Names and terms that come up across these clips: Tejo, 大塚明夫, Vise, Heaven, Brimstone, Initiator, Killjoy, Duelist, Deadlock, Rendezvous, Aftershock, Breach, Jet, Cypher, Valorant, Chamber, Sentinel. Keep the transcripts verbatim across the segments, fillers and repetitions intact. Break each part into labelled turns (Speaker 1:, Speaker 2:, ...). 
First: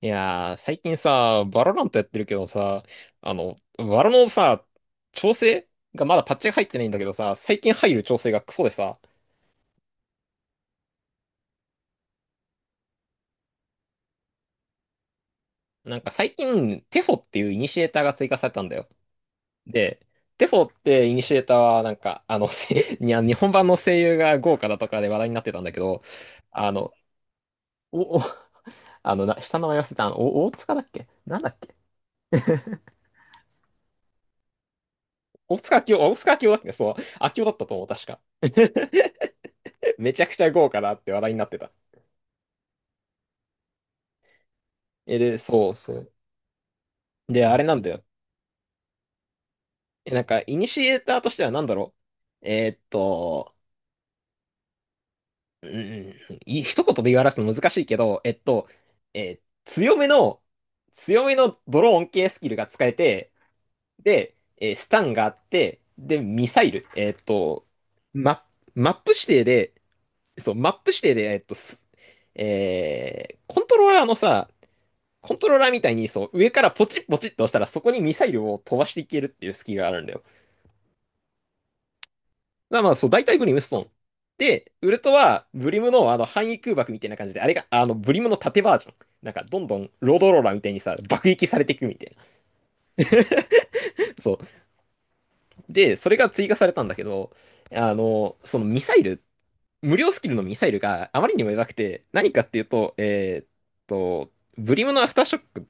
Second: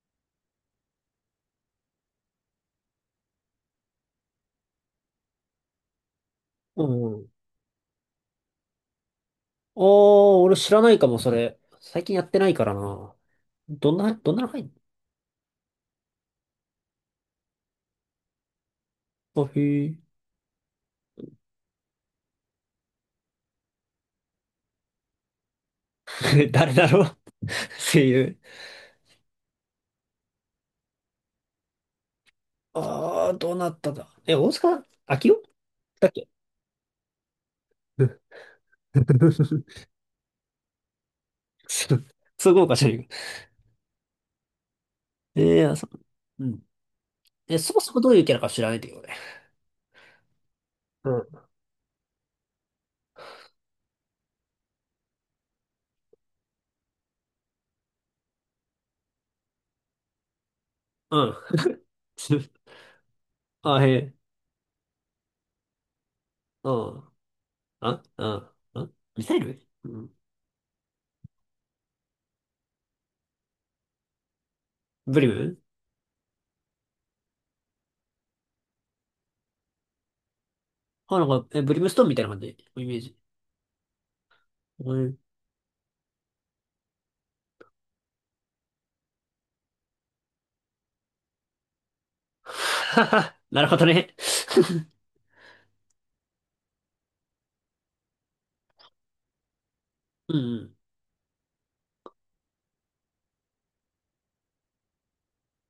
Speaker 1: いやー、最近さ、バロラントやってるけどさ、あの、バロのさ、調整がまだパッチが入って
Speaker 2: う
Speaker 1: ないんだけど
Speaker 2: ん。
Speaker 1: さ、最近入る調整がクソでさ、
Speaker 2: ああ、俺知らないかも、それ。最近やってないからな。どんな、どんなの入ん
Speaker 1: なんか最近、テフォっていうイニシエーターが追加されたんだよ。
Speaker 2: の？あ、へえ。
Speaker 1: で、テフォってイニシエーターは、なんか、あの、せ い日本版の声優が豪華だとかで話題になってたんだけど、あ
Speaker 2: 誰だ
Speaker 1: の、
Speaker 2: ろう、声
Speaker 1: お、お、
Speaker 2: 優。
Speaker 1: あの、な、下の名前忘れた、あの、お大塚だっけなんだっけ
Speaker 2: ああ、どうなったんだ。え、大塚明夫
Speaker 1: 大塚明夫、あ
Speaker 2: だっ
Speaker 1: 大
Speaker 2: け。
Speaker 1: 塚明夫だっけそう、明夫だったと思う、
Speaker 2: う
Speaker 1: 確か。
Speaker 2: ん。 そ
Speaker 1: めちゃくちゃ豪華だって話題になってた。
Speaker 2: うそう、豪華じゃな いか。
Speaker 1: え、で、
Speaker 2: ええ、
Speaker 1: そう
Speaker 2: あ、そ
Speaker 1: そ
Speaker 2: う、
Speaker 1: う。
Speaker 2: うん。
Speaker 1: で、あ
Speaker 2: え、
Speaker 1: れ
Speaker 2: そ
Speaker 1: な
Speaker 2: も
Speaker 1: んだ
Speaker 2: そも
Speaker 1: よ。
Speaker 2: どういうキャラか知らないんだけどね。
Speaker 1: え、なんか、イニシエー
Speaker 2: う
Speaker 1: ターとして
Speaker 2: ん。
Speaker 1: はなんだろう。えーっと、うん、い一言で言い表すの難しいけど、えっと、えー強めの、
Speaker 2: う
Speaker 1: 強め
Speaker 2: ん。
Speaker 1: のドローン系スキ ルが使えて、
Speaker 2: あ、へえ。
Speaker 1: で、えースタンがあって、で、ミサ
Speaker 2: う
Speaker 1: イル。
Speaker 2: ん。
Speaker 1: えーっと、
Speaker 2: あ、う
Speaker 1: マ、
Speaker 2: ん。う
Speaker 1: マ
Speaker 2: ん。
Speaker 1: ップ指
Speaker 2: ミサイ
Speaker 1: 定
Speaker 2: ル。
Speaker 1: で、
Speaker 2: うん。
Speaker 1: そう、マップ指定で、えーっと、すえーコントローラーのさ、
Speaker 2: ブリ
Speaker 1: コントロー
Speaker 2: ム
Speaker 1: ラーみたいに、そう、上からポチッポチッと押したら、そこにミサイルを飛ばしていけるっていうスキルがあるんだよ。
Speaker 2: あ、なんか、え、ブリムストーンみたいな感じ。
Speaker 1: まあ
Speaker 2: イ
Speaker 1: まあ、
Speaker 2: メー
Speaker 1: そう、
Speaker 2: ジ。
Speaker 1: 大体ブリム、ストーン。で、ウルトは、ブリムのあの範囲空爆みたいな感じで、あれが、あの、ブリムの縦バージョン。なんか、どんどん、ロードローラーみたいにさ、爆撃されていくみたいな。
Speaker 2: なるほどね。
Speaker 1: そう。で、それが追加されたんだけど、あの、そのミサイル、無料スキ
Speaker 2: う
Speaker 1: ルの
Speaker 2: ん
Speaker 1: ミ
Speaker 2: う
Speaker 1: サイ
Speaker 2: ん。
Speaker 1: ルがあまりにも弱くて、何かっていうと、えーっと、ブリムのアフターショック、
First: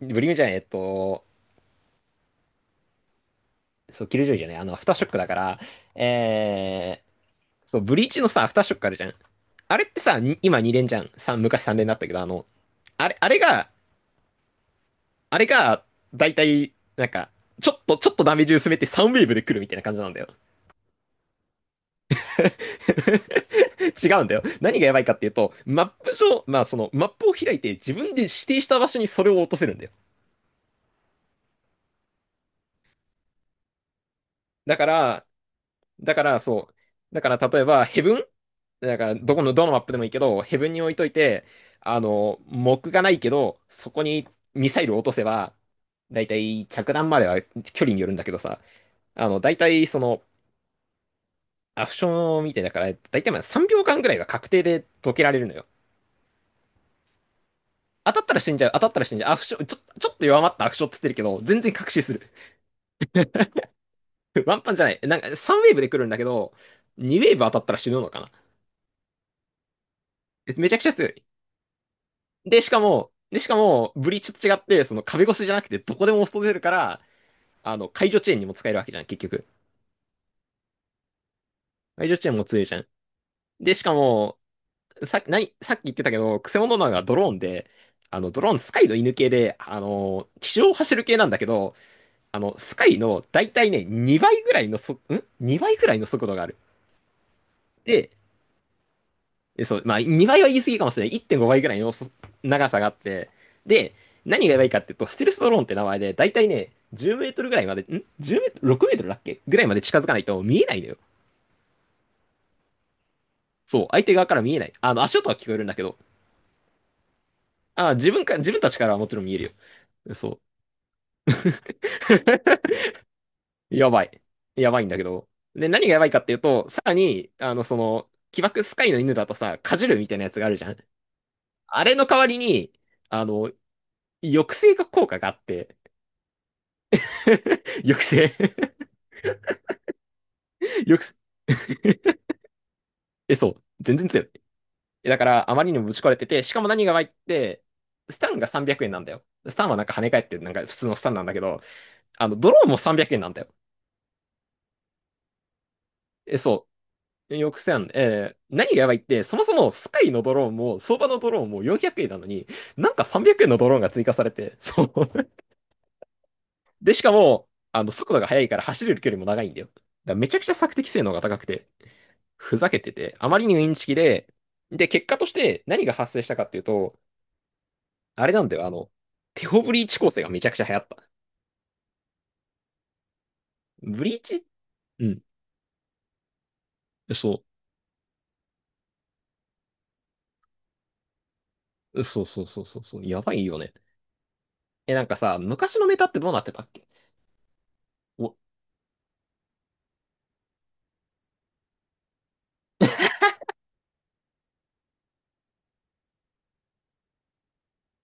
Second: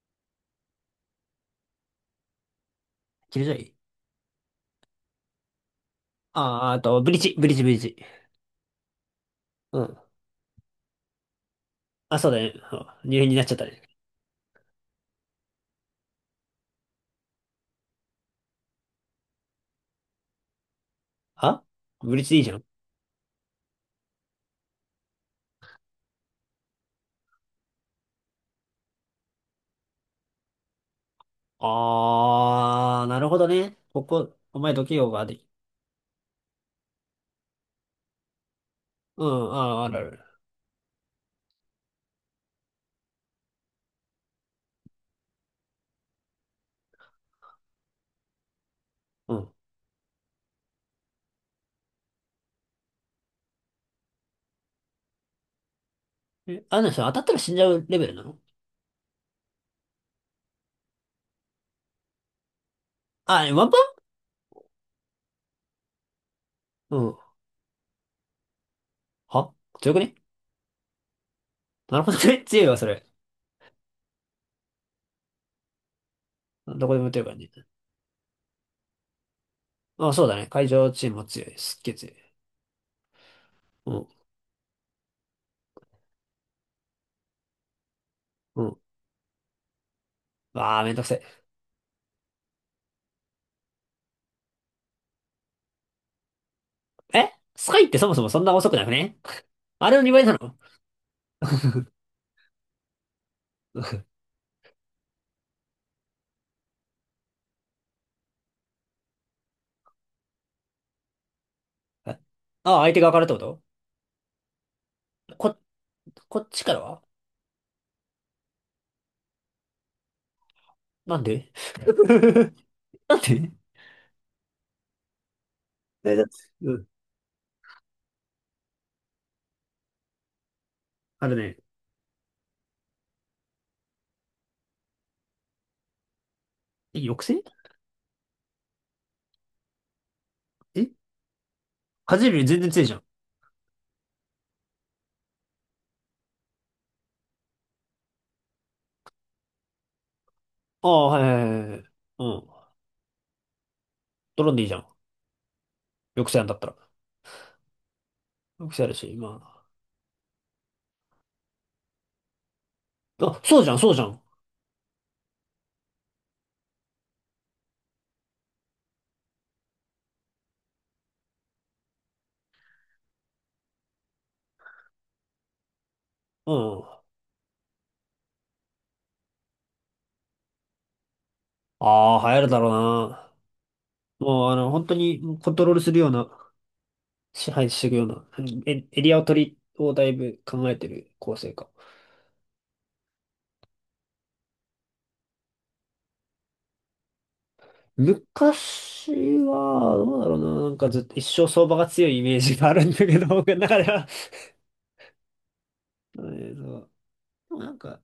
Speaker 1: ブリムじゃない、えっと、
Speaker 2: キルジョイ。
Speaker 1: そう、キルジョイじゃない、あの、アフターショックだから、
Speaker 2: あー、あと、
Speaker 1: え
Speaker 2: ブリッジ、ブリッジ、ブリ
Speaker 1: そ
Speaker 2: ッ
Speaker 1: う、ブ
Speaker 2: ジ。
Speaker 1: リーチのさ、アフターショックあるじゃん。あ
Speaker 2: う
Speaker 1: れって
Speaker 2: ん。
Speaker 1: さ、に今に連じゃん。さん昔さん連だったけ
Speaker 2: あ、
Speaker 1: ど、あ
Speaker 2: そうだ
Speaker 1: の、
Speaker 2: ね。う
Speaker 1: あ
Speaker 2: ん、
Speaker 1: れ、
Speaker 2: 入
Speaker 1: あ
Speaker 2: 院に
Speaker 1: れ
Speaker 2: なっちゃった
Speaker 1: が、
Speaker 2: ね。
Speaker 1: あれが、だいたい、なんか、ちょっと、ちょっとダメージ薄めてさんウェーブで来るみたいな感じなんだよ。
Speaker 2: あ、ブリッジでいいじゃん。
Speaker 1: 違うんだよ。何がやばいかっていうと、マップ上、まあその、マップを開いて自分で指定した場所にそれを落とせるんだよ。
Speaker 2: あー、なるほどね。ここ、お前
Speaker 1: だか
Speaker 2: どけよう
Speaker 1: ら、
Speaker 2: ができ。
Speaker 1: だから、そう。だから、例えば、ヘブンだから、
Speaker 2: うん、
Speaker 1: どこの、どのマ
Speaker 2: あ
Speaker 1: ッ
Speaker 2: ー、あ
Speaker 1: プで
Speaker 2: るあ
Speaker 1: もいいけ
Speaker 2: る。
Speaker 1: ど、ヘブンに置いといて、あの、木がないけど、そこにミサイルを落とせば、だいたい着弾までは距離によるんだけどさ、あ
Speaker 2: う
Speaker 1: の、だ
Speaker 2: ん。
Speaker 1: いたいその、アクションみたいだから、だいたいまあさんびょうかんぐらいは確定で解けられるのよ。
Speaker 2: え、あの人当たったら死んじゃうレベ
Speaker 1: 当
Speaker 2: ル
Speaker 1: た
Speaker 2: な
Speaker 1: った
Speaker 2: の？
Speaker 1: ら死んじゃう、当たったら死んじゃう、アフション、ちょ、ちょっと弱まったアクションっつってるけど、全然確信する。
Speaker 2: あ、えワンパ
Speaker 1: ワンパンじゃない。なんかさんウェーブで来るんだけど、
Speaker 2: ン。うん。
Speaker 1: にウェーブ当たったら死ぬのかな。
Speaker 2: は、強くね？
Speaker 1: めちゃくちゃ強い。
Speaker 2: なるほどね。
Speaker 1: で、
Speaker 2: 強い
Speaker 1: し
Speaker 2: わ、
Speaker 1: か
Speaker 2: それ。
Speaker 1: も、で、しかも、ブリーチと違って、その壁越しじゃなくて、どこでも押し通せるか
Speaker 2: どこで
Speaker 1: ら、
Speaker 2: も打てるからね。
Speaker 1: あの、解除遅延にも使えるわけじゃん、結局。
Speaker 2: あ、そうだね。会場チームも強い。すっげえ
Speaker 1: 解
Speaker 2: 強
Speaker 1: 除遅
Speaker 2: い。
Speaker 1: 延も強いじゃん。で、し
Speaker 2: う
Speaker 1: か
Speaker 2: ん。
Speaker 1: も、さっき、なさっき言ってたけど、クセモノなのがドローンで、あの、ドローン
Speaker 2: う
Speaker 1: ス
Speaker 2: ん。
Speaker 1: カイの犬系で、あの、地上を
Speaker 2: あー、め
Speaker 1: 走
Speaker 2: んど
Speaker 1: る
Speaker 2: くせ
Speaker 1: 系なんだ
Speaker 2: え。
Speaker 1: けど、あの、スカイの大体ね、にばいぐらいのそ、ん ?に 倍ぐらいの速度がある。
Speaker 2: え、スカイってそ
Speaker 1: で、
Speaker 2: もそもそんな遅くなくね？
Speaker 1: えそう、
Speaker 2: あ
Speaker 1: ま
Speaker 2: れ
Speaker 1: あ、
Speaker 2: のにな
Speaker 1: にばいは言
Speaker 2: の？
Speaker 1: い過ぎかもしれない。いってんごばいぐらいのそ長さがあって、で、何がやばいかっていうと、ステルスドローンって名前で、だいたいね、じゅうメートルぐらいまで、んいちメートル ?ろく メートルだっけぐらいまで近づかないと見えないのよ。
Speaker 2: え、ああ、相手側からってこと？
Speaker 1: そう、相手側から見えない。あの、足音は聞こ
Speaker 2: こ、
Speaker 1: えるんだけど、
Speaker 2: こっちからは？
Speaker 1: あ、自分か、自分たちからはもちろん見えるよ。そう。
Speaker 2: なんで？ なんで？
Speaker 1: やばい。やばいんだけど。で、何がやばい
Speaker 2: え、
Speaker 1: か
Speaker 2: だ
Speaker 1: っ
Speaker 2: っ
Speaker 1: て
Speaker 2: て、
Speaker 1: いうと、
Speaker 2: う
Speaker 1: さ
Speaker 2: ん。
Speaker 1: らに、あの、その、起爆スカイの犬だとさ、かじるみたいなやつがあるじゃん。
Speaker 2: あれね。
Speaker 1: あれの代わりに、あの、抑制が効果があって、
Speaker 2: え、抑制？
Speaker 1: 抑制
Speaker 2: え、
Speaker 1: よく
Speaker 2: 風より全然強いじゃん。
Speaker 1: え、そう。全然強い。えだから、あまりにもぶち壊れてて、しかも何が悪いって、スタンがさんびゃくえんなんだよ。スタンはなんか跳ね返ってる、なんか普
Speaker 2: あ
Speaker 1: 通のス
Speaker 2: あ、
Speaker 1: タン
Speaker 2: は
Speaker 1: な
Speaker 2: い
Speaker 1: んだけ
Speaker 2: はい
Speaker 1: ど、
Speaker 2: はいはい。うん。
Speaker 1: あの、ドローンもさんびゃくえんなんだよ。
Speaker 2: ドローンでいいじゃん。抑
Speaker 1: え、
Speaker 2: 制なんだっ
Speaker 1: そ
Speaker 2: たら。
Speaker 1: う。よくせん。えー何
Speaker 2: 抑
Speaker 1: が
Speaker 2: 制
Speaker 1: や
Speaker 2: あ
Speaker 1: ば
Speaker 2: る
Speaker 1: いっ
Speaker 2: し、
Speaker 1: て、そもそ
Speaker 2: ま
Speaker 1: もスカイのドローンも、相場のドローンもよんひゃくえんなのに、なんか
Speaker 2: あ。
Speaker 1: 300
Speaker 2: あ、
Speaker 1: 円の
Speaker 2: そう
Speaker 1: ド
Speaker 2: じゃ
Speaker 1: ロー
Speaker 2: ん、
Speaker 1: ンが
Speaker 2: そうじ
Speaker 1: 追
Speaker 2: ゃ
Speaker 1: 加
Speaker 2: ん。
Speaker 1: されて、そう。で、しかも、あの、速度が速いから走れる距離も長いんだよ。だからめちゃくちゃ索敵性能が高くて、ふざけてて、あまりにインチキで、で、結果として何が発生したかっ
Speaker 2: う
Speaker 1: ていう
Speaker 2: ん。
Speaker 1: と、あれなんだよ、あの、テオブリーチ構成がめちゃくちゃ流行った。
Speaker 2: ああ、流行るだろうな。
Speaker 1: ブリーチ
Speaker 2: もう、あの、本当
Speaker 1: うん。
Speaker 2: にコントロールするような、
Speaker 1: そ
Speaker 2: 支配していくような、うん、エ、エリアを取り、をだいぶ考えてる構成か。
Speaker 1: う。そうそうそうそうそう。やばいよね。え、なんかさ、昔のメタってどうなってたっけお、
Speaker 2: 昔は、どうだろうな、なんかずっと一生相場が強いイメージがあるんだけど、僕の中では。えーとでも、なんか、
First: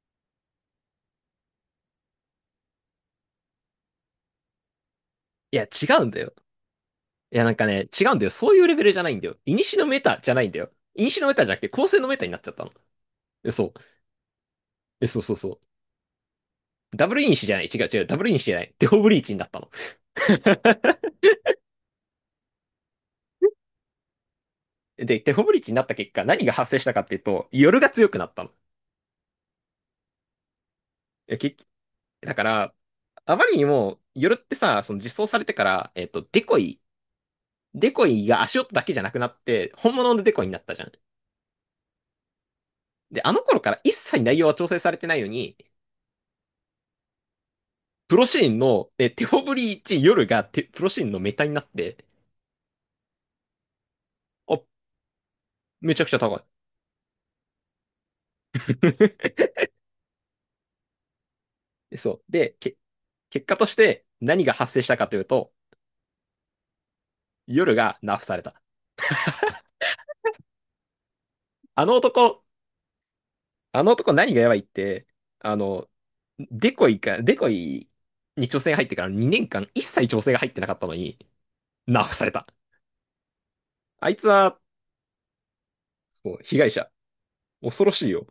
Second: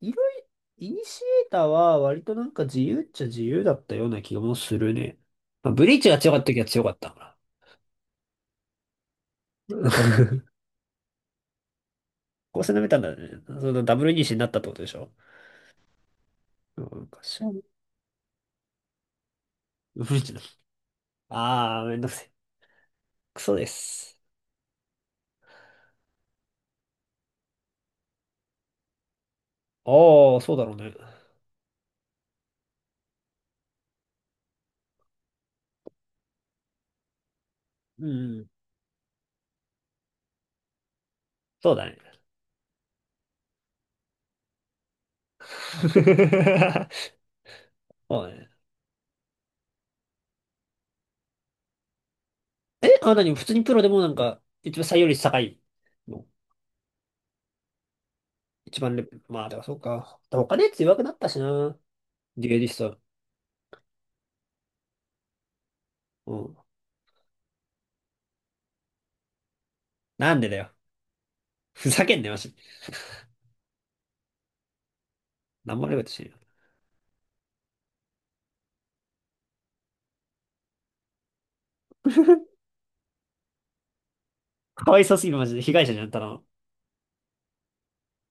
Speaker 2: いろいろ、イニシエーターは割となんか自由っちゃ自由だったような気もするね。
Speaker 1: いや、違
Speaker 2: まあ、ブリー
Speaker 1: う
Speaker 2: チ
Speaker 1: ん
Speaker 2: が
Speaker 1: だ
Speaker 2: 強
Speaker 1: よ。
Speaker 2: かった時は強かったか
Speaker 1: い
Speaker 2: ら。
Speaker 1: や、なんかね、違うんだよ。そういうレベルじゃないんだよ。イニシのメタじゃな いんだよ。イニシのメタじゃなくて、構成のメタになっちゃっ
Speaker 2: こ
Speaker 1: た
Speaker 2: う
Speaker 1: の。
Speaker 2: のなめたんだね。
Speaker 1: え、そ
Speaker 2: そ
Speaker 1: う。
Speaker 2: のダブルイニシになったってことでし
Speaker 1: え、
Speaker 2: ょ。
Speaker 1: そうそうそう。
Speaker 2: な
Speaker 1: ダ
Speaker 2: ん
Speaker 1: ブル
Speaker 2: か
Speaker 1: イニ
Speaker 2: し
Speaker 1: シじゃない。違う違う。ダブルイニシじゃない。テオブリーチになったの。
Speaker 2: ブリーチだ。あー、めんどくせえ。クソです。
Speaker 1: で、テオブリーチになった結果、何が発生したかっていうと、夜が強くなったの。
Speaker 2: あー、そうだろうね。
Speaker 1: え結だから、あまりにも、夜ってさ、その実装されてから、えっと、デコイ、デ
Speaker 2: う
Speaker 1: コイが
Speaker 2: ん、
Speaker 1: 足音だけじゃなくなって、本物のデコイになったじゃん。
Speaker 2: そうだね。
Speaker 1: で、あの頃から一切内容は調整されてないのに、プ
Speaker 2: そ
Speaker 1: ロ
Speaker 2: うだ
Speaker 1: シ
Speaker 2: ね
Speaker 1: ーンの、え、テフォブリーチ夜がテ、プロシーンのメタになって、
Speaker 2: え。あ、何普通にプロでも、なんか、
Speaker 1: あ、
Speaker 2: 一番採用率高い
Speaker 1: めちゃくちゃ
Speaker 2: の？
Speaker 1: 高い。
Speaker 2: 一番レベル。まあ、だからそうか。他のやつ弱くなったしな。
Speaker 1: でそう。
Speaker 2: デュ
Speaker 1: で、
Speaker 2: エリ
Speaker 1: け、
Speaker 2: スト。
Speaker 1: 結果として何が発生したかというと、
Speaker 2: うん。
Speaker 1: 夜がナーフされた。
Speaker 2: なんでだよ。
Speaker 1: あ
Speaker 2: ふ
Speaker 1: の
Speaker 2: ざけんなよ、マ
Speaker 1: 男、
Speaker 2: ジ。
Speaker 1: あの男何がやばいって、あ
Speaker 2: なんも
Speaker 1: の、
Speaker 2: 悪いことしてるよ。
Speaker 1: デコイか、デコイに挑戦入ってからにねんかん一切調整が入ってなかったのに、ナーフされた。あいつは、
Speaker 2: かわいそうすぎる、マジで。被害者じゃん、ただ
Speaker 1: そう、
Speaker 2: の。
Speaker 1: 被害者。恐ろしいよ。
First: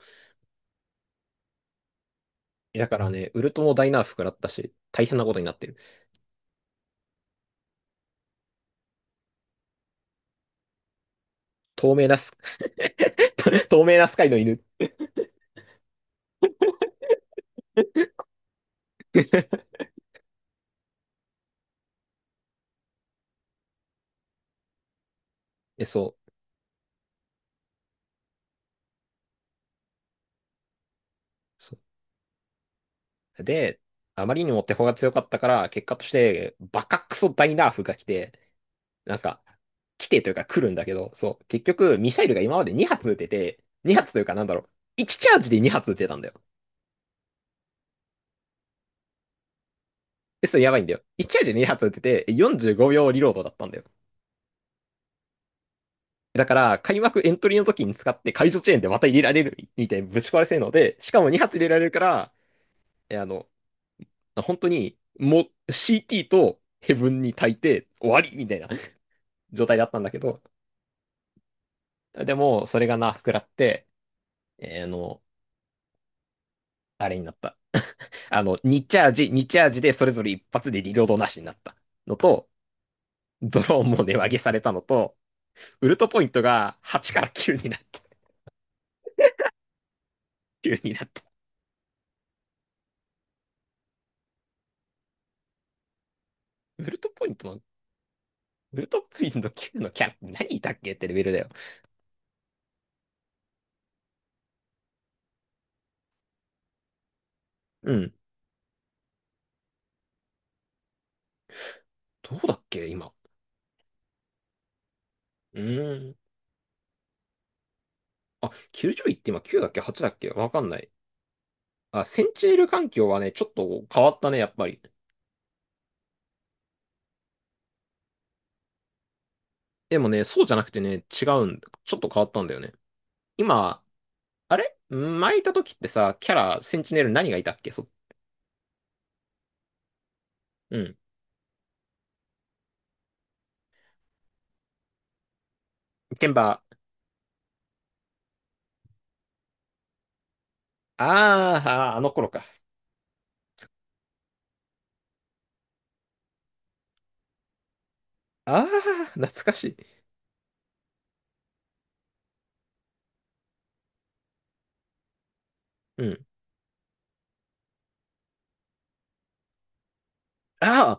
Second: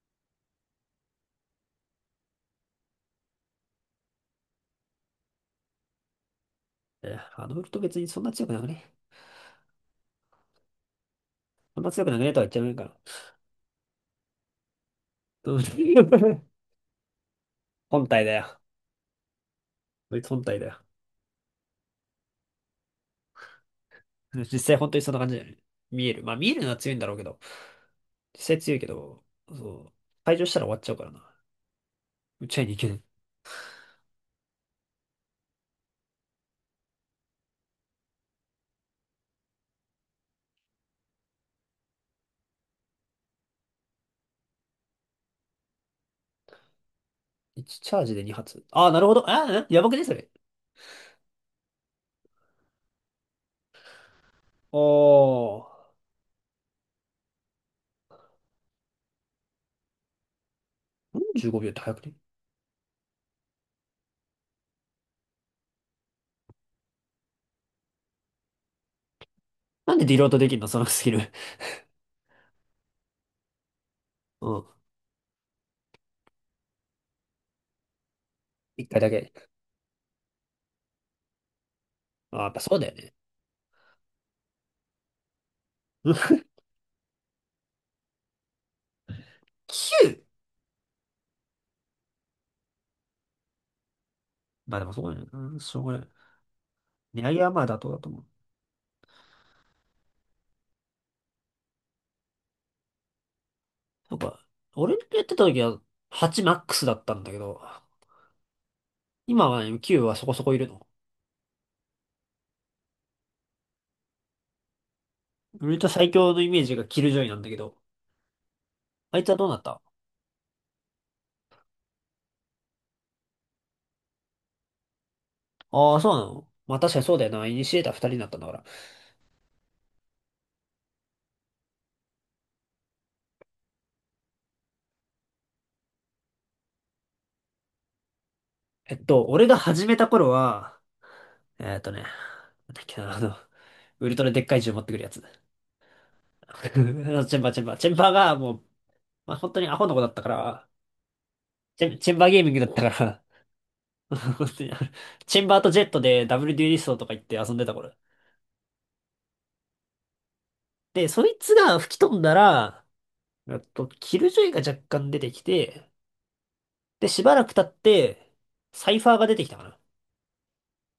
Speaker 1: だからね、ウルトも大ナーフ食らったし、大変なことになってる。
Speaker 2: え、あのウルト別にそんな強くなくね？そんな
Speaker 1: 透
Speaker 2: 強
Speaker 1: 明
Speaker 2: く
Speaker 1: な
Speaker 2: なく
Speaker 1: ス、
Speaker 2: ねとは言っちゃうんから。
Speaker 1: 透明なスカイの犬。
Speaker 2: うん。 本体だよ。こいつ本体だよ。実際本当にそんな感じだよね。
Speaker 1: え、
Speaker 2: 見え
Speaker 1: そ
Speaker 2: る。
Speaker 1: う。
Speaker 2: まあ見えるのは強いんだろうけど。実際強いけど、そう。退場したら終わっちゃうからな。
Speaker 1: そ
Speaker 2: 打ち合いに行けない。
Speaker 1: う。で、あまりにも手法が強かったから、結果として、バカクソ大ナーフが来て、なんか、来てというか来るんだけど、そう、結局、ミサイルが今までに発撃てて、に発というかなんだろう、いちチャージでに発撃てたんだよ。
Speaker 2: いちチャージでに発。ああ、なるほど。ああ、やばくね、それ？
Speaker 1: え、それやばいんだよ。いちチャージでに発撃てて、よんじゅうごびょうリロードだったんだよ。
Speaker 2: おー。
Speaker 1: だから、開幕エントリーの時に使って解除チェーンでまた入れられるみたいにぶち壊れ性能で、しかもにはつ
Speaker 2: 45
Speaker 1: 発入れ
Speaker 2: 秒っ
Speaker 1: ら
Speaker 2: て
Speaker 1: れる
Speaker 2: 早
Speaker 1: か
Speaker 2: くね？
Speaker 1: ら、え、あの、本当に、もう シーティー とヘブンに焚いて終わりみたいな 状態だっ
Speaker 2: なん
Speaker 1: たん
Speaker 2: で
Speaker 1: だ
Speaker 2: デ
Speaker 1: け
Speaker 2: ィロート
Speaker 1: ど、
Speaker 2: できんの、そのスキル。
Speaker 1: でも、それがな、膨らって、
Speaker 2: うん。
Speaker 1: えーあの、あれになった。あの、に
Speaker 2: 1
Speaker 1: チ
Speaker 2: 回
Speaker 1: ャ
Speaker 2: だ
Speaker 1: ージ、
Speaker 2: け。
Speaker 1: にチャージでそれぞれ一発でリロードなしになったの
Speaker 2: ああ、
Speaker 1: と、
Speaker 2: やっぱそうだよね。
Speaker 1: ドローンも値上げされたのと、ウルトポイント がはちからきゅうになった。
Speaker 2: きゅう!
Speaker 1: きゅうになった。
Speaker 2: まあでもそうだよね。うん、しょうがない。
Speaker 1: ウルト
Speaker 2: 値
Speaker 1: ポイ
Speaker 2: 上
Speaker 1: ン
Speaker 2: げ
Speaker 1: ト
Speaker 2: は
Speaker 1: の、
Speaker 2: まあ妥当だと思う。
Speaker 1: ウルトポイントのきゅうのキャラ何いたっけってレベルだよ。
Speaker 2: なんか、俺のやってた時ははちマックスだったんだけど、
Speaker 1: うん。
Speaker 2: 今はね、きゅうはそこそこいるの。
Speaker 1: どうだっけ今。う
Speaker 2: 俺と
Speaker 1: ー
Speaker 2: 最
Speaker 1: ん。
Speaker 2: 強のイメージがキルジョイなんだけど、
Speaker 1: あ、きゅうじゅういっ
Speaker 2: あいつ
Speaker 1: て
Speaker 2: は
Speaker 1: 今
Speaker 2: どうな
Speaker 1: きゅう
Speaker 2: っ
Speaker 1: だっけ？
Speaker 2: た？
Speaker 1: はち だっけわかんない。あ、センチネル環境はね、ちょっと変わったね、やっぱり。
Speaker 2: ああー、そうなの？まあ、確かにそうだよな。イニシエーターふたりになったんだから。
Speaker 1: でもね、そうじゃなくてね、違うんだ。ちょっと変わったんだよね。今、あれ前いた時ってさ、キャラ、センチネル何がいたっけそ
Speaker 2: えっと、俺が始めた頃
Speaker 1: う
Speaker 2: は、
Speaker 1: ん。
Speaker 2: えーっとね、なんだっけな、あの、ウルトラでっかい銃持ってくるやつ。
Speaker 1: ケンバ
Speaker 2: あ
Speaker 1: ー。
Speaker 2: のチェンバー、チェンバー。チェンバーがもう、まあ、本当にアホの子だったから、
Speaker 1: あー
Speaker 2: チ
Speaker 1: あ
Speaker 2: ェ
Speaker 1: ー、
Speaker 2: ン、
Speaker 1: あの
Speaker 2: チェン
Speaker 1: 頃
Speaker 2: バーゲ
Speaker 1: か。
Speaker 2: ーミングだったから、本当に、チェンバーとジェットでダブルデュエリストとか言って遊んでた頃。
Speaker 1: ああ、懐かしい。
Speaker 2: で、そいつが吹き飛んだら、えっと、キルジョイが若干出てきて、
Speaker 1: うん。
Speaker 2: で、しばらく経って、サイファーが出てきたかなっ
Speaker 1: ああ、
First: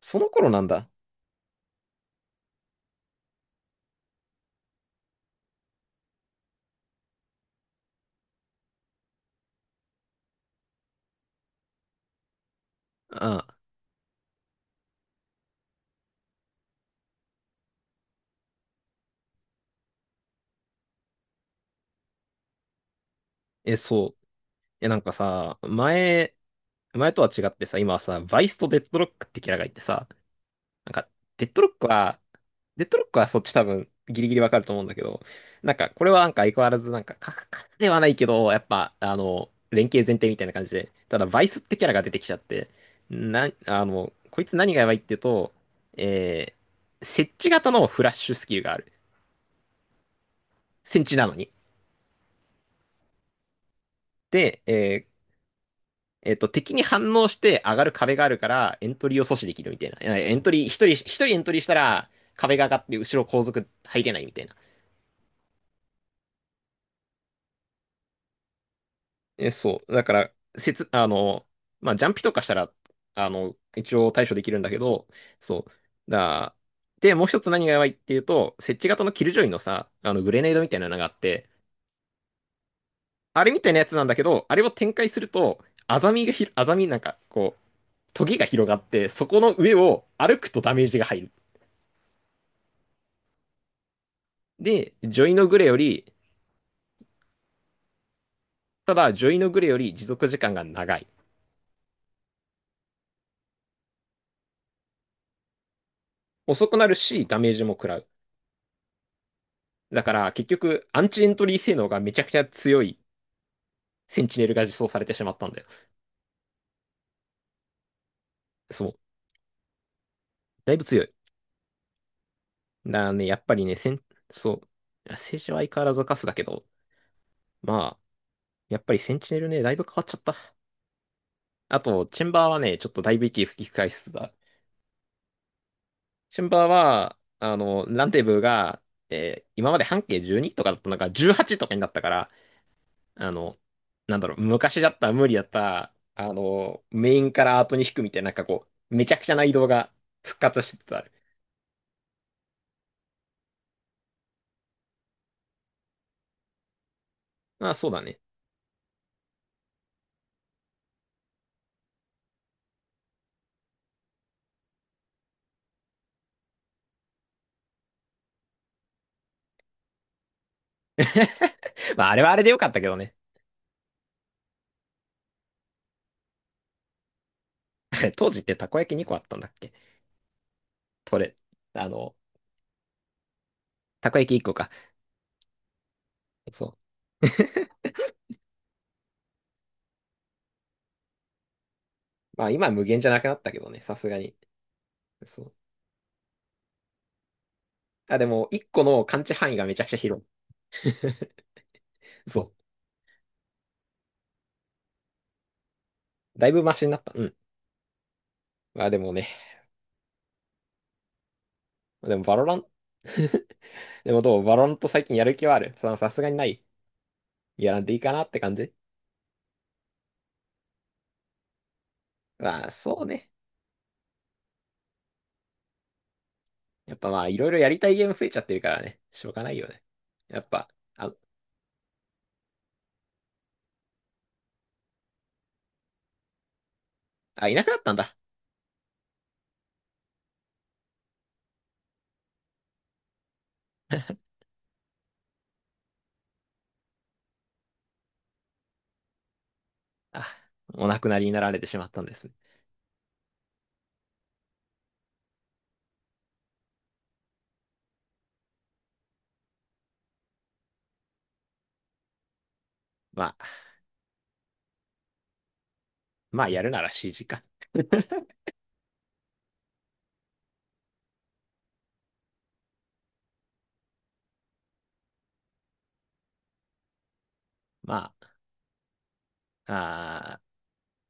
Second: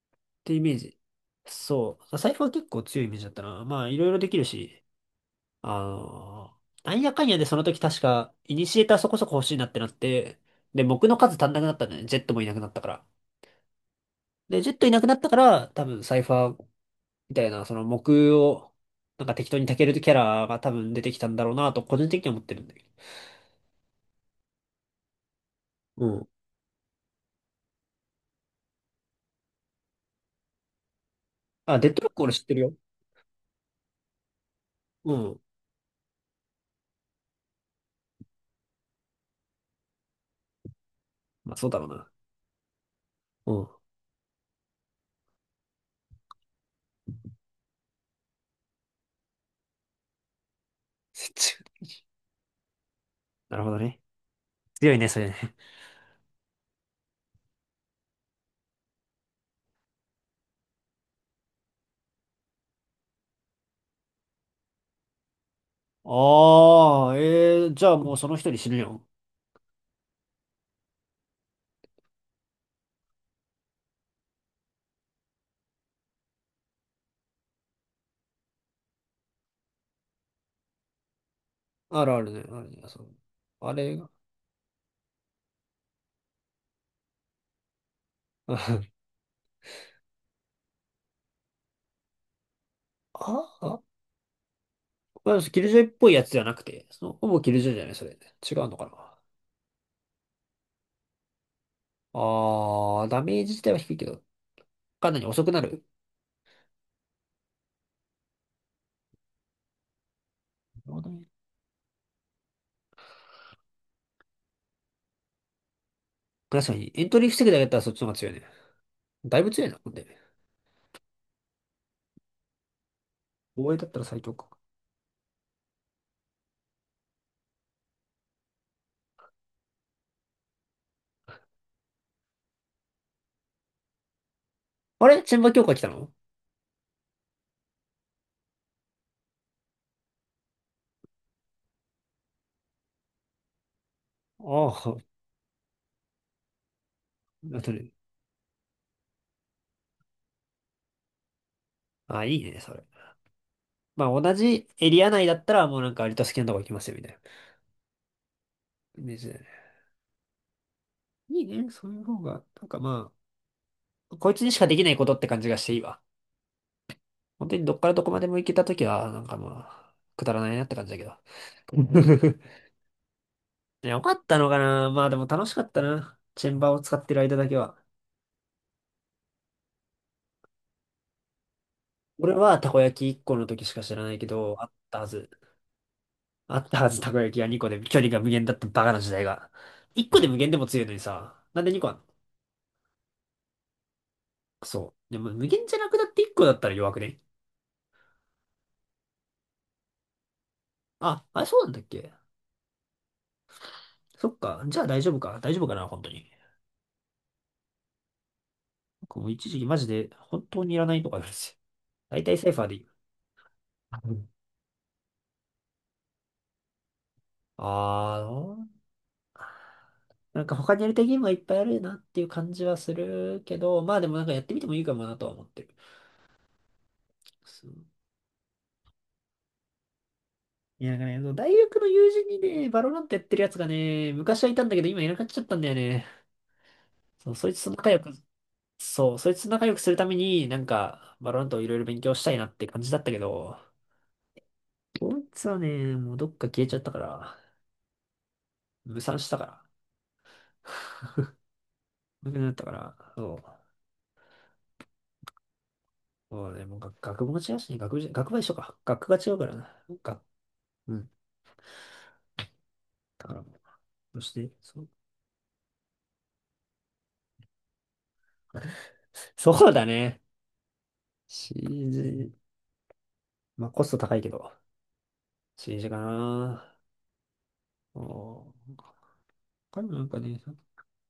Speaker 1: その頃
Speaker 2: て
Speaker 1: な
Speaker 2: イ
Speaker 1: ん
Speaker 2: メー
Speaker 1: だ。
Speaker 2: ジ。そう。サイファー結構強いイメージだったな。まあ、いろいろできるし。あの、なんやかんやでその時確か、イニシエーターそこそこ欲しいなってなって、で、木の数足んなくなったんだよね。ジェットもいなくなったから。
Speaker 1: ああ、
Speaker 2: で、ジェットいなくなったから、多分サイファーみたいな、その木を、なんか適当に炊けるキャラが多分出てきたんだろうなと、個人的には思ってるんだけ
Speaker 1: え、そう。え、なんかさ、
Speaker 2: ど。うん。
Speaker 1: 前、前とは違ってさ、今はさ、バイスとデッドロックってキャラがいてさ、なんか、デッドロッ
Speaker 2: あ、
Speaker 1: ク
Speaker 2: デッドロッ
Speaker 1: は
Speaker 2: ク俺知ってるよ。
Speaker 1: デッドロックはそっち多分ギリギリわかると思うんだけ
Speaker 2: う
Speaker 1: ど、
Speaker 2: ん。
Speaker 1: なんかこれはなんか相変わらずなんかカクではないけど、やっぱあの、連携前提みたいな感じで、ただバイ
Speaker 2: まあ
Speaker 1: スっ
Speaker 2: そう
Speaker 1: て
Speaker 2: だ
Speaker 1: キ
Speaker 2: ろ
Speaker 1: ャ
Speaker 2: う
Speaker 1: ラが出
Speaker 2: な。
Speaker 1: てきちゃって、な、
Speaker 2: うん。
Speaker 1: あの、こいつ何がやばいっていうと、えー、設置型のフラッシュスキルがある。戦地なのに。
Speaker 2: なるほどね。
Speaker 1: で、え
Speaker 2: 強いね、
Speaker 1: ー
Speaker 2: それね。
Speaker 1: えっと、敵に反応して上がる壁があるから、エントリーを阻止できるみたいな。えエントリー、一人、一人エントリーしたら、壁が上がって後ろ後続入れないみたいな。
Speaker 2: ああ、えー、じゃあもうその一人死ぬよ。
Speaker 1: え、そう。だから、せつ、あの、まあ、ジャンピとかしたら、あの、一応対処できるんだけど、そう。だ、で、もう一つ何がやばいっていうと、設置型のキルジョイのさ、あの、グレネードみたいなのがあって、
Speaker 2: あるあるね、あるね、そう。
Speaker 1: あれみたい
Speaker 2: あ
Speaker 1: なやつ
Speaker 2: れ
Speaker 1: なん
Speaker 2: が。
Speaker 1: だけど、あれを展開すると、アザミがひ、アザミなんか、こう、トゲが広がっ て、そこの上を歩くとダメージが入る。
Speaker 2: ああ、
Speaker 1: で、ジョイ
Speaker 2: まあ、
Speaker 1: のグ
Speaker 2: キ
Speaker 1: レ
Speaker 2: ル
Speaker 1: よ
Speaker 2: ジョイっぽ
Speaker 1: り、
Speaker 2: いやつじゃなくて、その、ほぼキルジョイじゃない、それ。違うのか
Speaker 1: ただ、
Speaker 2: な。
Speaker 1: ジョイのグレより持続時間が長い。
Speaker 2: あー、ダメージ自体は低いけど、かなり遅くなる。
Speaker 1: 遅くなるし、ダメージも食らう。だから、結
Speaker 2: な
Speaker 1: 局、
Speaker 2: るほ
Speaker 1: アン
Speaker 2: ど
Speaker 1: チ
Speaker 2: ね。
Speaker 1: エントリー性能がめちゃくちゃ強い。センチネルが実装されてしまったんだよ。
Speaker 2: 確かに、エントリー防ぐだけだったらそっちの方が強いね。
Speaker 1: そう。
Speaker 2: だいぶ強いな、ほんで。
Speaker 1: だいぶ強い。だからね、やっぱりね、
Speaker 2: 防衛だ
Speaker 1: セ
Speaker 2: った
Speaker 1: ン、
Speaker 2: ら最強か。
Speaker 1: そう。政治は相変わらずカスだけど、まあ、やっぱりセンチネルね、だいぶ変わっちゃった。あと、チェンバーはね、ちょっとだいぶ息吹き返しつつだ。
Speaker 2: あれ、チェンバ強化来たの？
Speaker 1: チェンバーは、あの、ランデブーが、えー今まで半径じゅうにとかだったのがじゅうはちとかになったから、あの、なんだろう、
Speaker 2: あ
Speaker 1: 昔だったら
Speaker 2: あ、
Speaker 1: 無理だった、あの、メインか
Speaker 2: な
Speaker 1: ら
Speaker 2: って
Speaker 1: 後に
Speaker 2: る。
Speaker 1: 引くみたいな、なんかこう、めちゃくちゃな移動が復活しつつある。
Speaker 2: あ、いいね、それ。まあ、同じエリア内だったら、もうなんか割と好きなとこ行きますよ、みたいな
Speaker 1: まあ、そうだね。
Speaker 2: イメージだよね。いいね、そういう方が、なんかまあ、こいつにしかできないことって感じがしていいわ。本当にどっからどこまでも行けたときは、なんかまあ、くだらないなって感じだけど。
Speaker 1: まあ、あれはあ れでよかったけどね。
Speaker 2: いよかったのかな。まあでも楽しかったな。チェンバーを使ってる間だけは。
Speaker 1: 当時ってたこ焼きにこあったんだっけそれ。あの、
Speaker 2: 俺はたこ焼きいっこの時しか知ら
Speaker 1: た
Speaker 2: な
Speaker 1: こ
Speaker 2: いけ
Speaker 1: 焼きいっこ
Speaker 2: ど、あ
Speaker 1: か。
Speaker 2: ったはず。あっ
Speaker 1: そ
Speaker 2: たはず、たこ
Speaker 1: う。
Speaker 2: 焼きが2 個で距離が無限だったバカな時代が。いっこで無限でも強いのにさ。なんでにこあんの？
Speaker 1: まあ、今は無限じゃなくなったけどね、さすがに。
Speaker 2: クソ。でも
Speaker 1: そ
Speaker 2: 無
Speaker 1: う。
Speaker 2: 限じゃなくなっていっこだったら弱くね？
Speaker 1: あ、でも、いっこの感知範囲がめちゃくちゃ広い。
Speaker 2: あ、あれそうなんだっけ？
Speaker 1: そ
Speaker 2: そっか。じゃあ大丈夫か。大丈夫かな、本当に。
Speaker 1: う。だいぶマシになった。うん。まあ、でも
Speaker 2: 僕も
Speaker 1: ね、
Speaker 2: う一時期マジで本当にいらないとか言うんですよ。
Speaker 1: でも、
Speaker 2: 大
Speaker 1: バ
Speaker 2: 体
Speaker 1: ロ
Speaker 2: サイ
Speaker 1: ラ
Speaker 2: フ
Speaker 1: ン、
Speaker 2: ァーでいい。
Speaker 1: でもど うバロランと最近やる気はあるささすがにないやらんでいいか
Speaker 2: ああ、
Speaker 1: なって
Speaker 2: ど
Speaker 1: 感
Speaker 2: う？
Speaker 1: じ
Speaker 2: なんか他にやりたいゲームがいっぱいあるなっていう感じ
Speaker 1: まあ、
Speaker 2: はす
Speaker 1: そうね。
Speaker 2: るけど、まあでもなんかやってみてもいいかもなとは思ってる。
Speaker 1: やっぱまあ、いろいろや
Speaker 2: そう。
Speaker 1: りたいゲーム増えちゃってるからね。しょうがないよね。やっぱ、
Speaker 2: いや、なんか
Speaker 1: あ、
Speaker 2: ね、そう、大学の友人にね、バロラントやってるやつがね、昔はいたんだけど今いなくなっちゃったんだよね。そう、
Speaker 1: あ、
Speaker 2: そ
Speaker 1: い
Speaker 2: い
Speaker 1: な
Speaker 2: つ
Speaker 1: く
Speaker 2: と
Speaker 1: なっ
Speaker 2: 仲
Speaker 1: たん
Speaker 2: 良く、
Speaker 1: だ。
Speaker 2: そう、そいつと仲良くするために、なんか、バロラントをいろいろ勉強したいなって感じだったけど、こいつはね、もうどっか消えちゃったから、無賛したから、
Speaker 1: あ、お亡くなりになられてしまったんです
Speaker 2: 無
Speaker 1: ね。
Speaker 2: くなったから、そう。そうね、もう学学部も違うしね、学部じゃ、学部は一緒か。学科が違うからな。なんか、うん。
Speaker 1: ま
Speaker 2: だから、
Speaker 1: あ、
Speaker 2: そして、そ、
Speaker 1: まあ、やるなら シージー か。
Speaker 2: そうだね。シージー、まあコスト高いけど、シージー かな。
Speaker 1: ま
Speaker 2: おー、他にもなんか
Speaker 1: あ、
Speaker 2: ね、
Speaker 1: あー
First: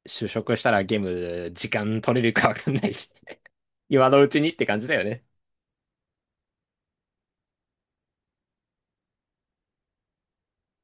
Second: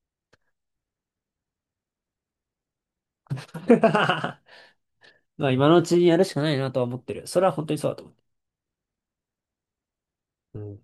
Speaker 1: 就職したらゲーム時間取れるかわかんないし、今のうちにって感じだよね。
Speaker 2: まあ今のうちにやるしかないなとは思ってる。それは本当にそうだと思う。うん。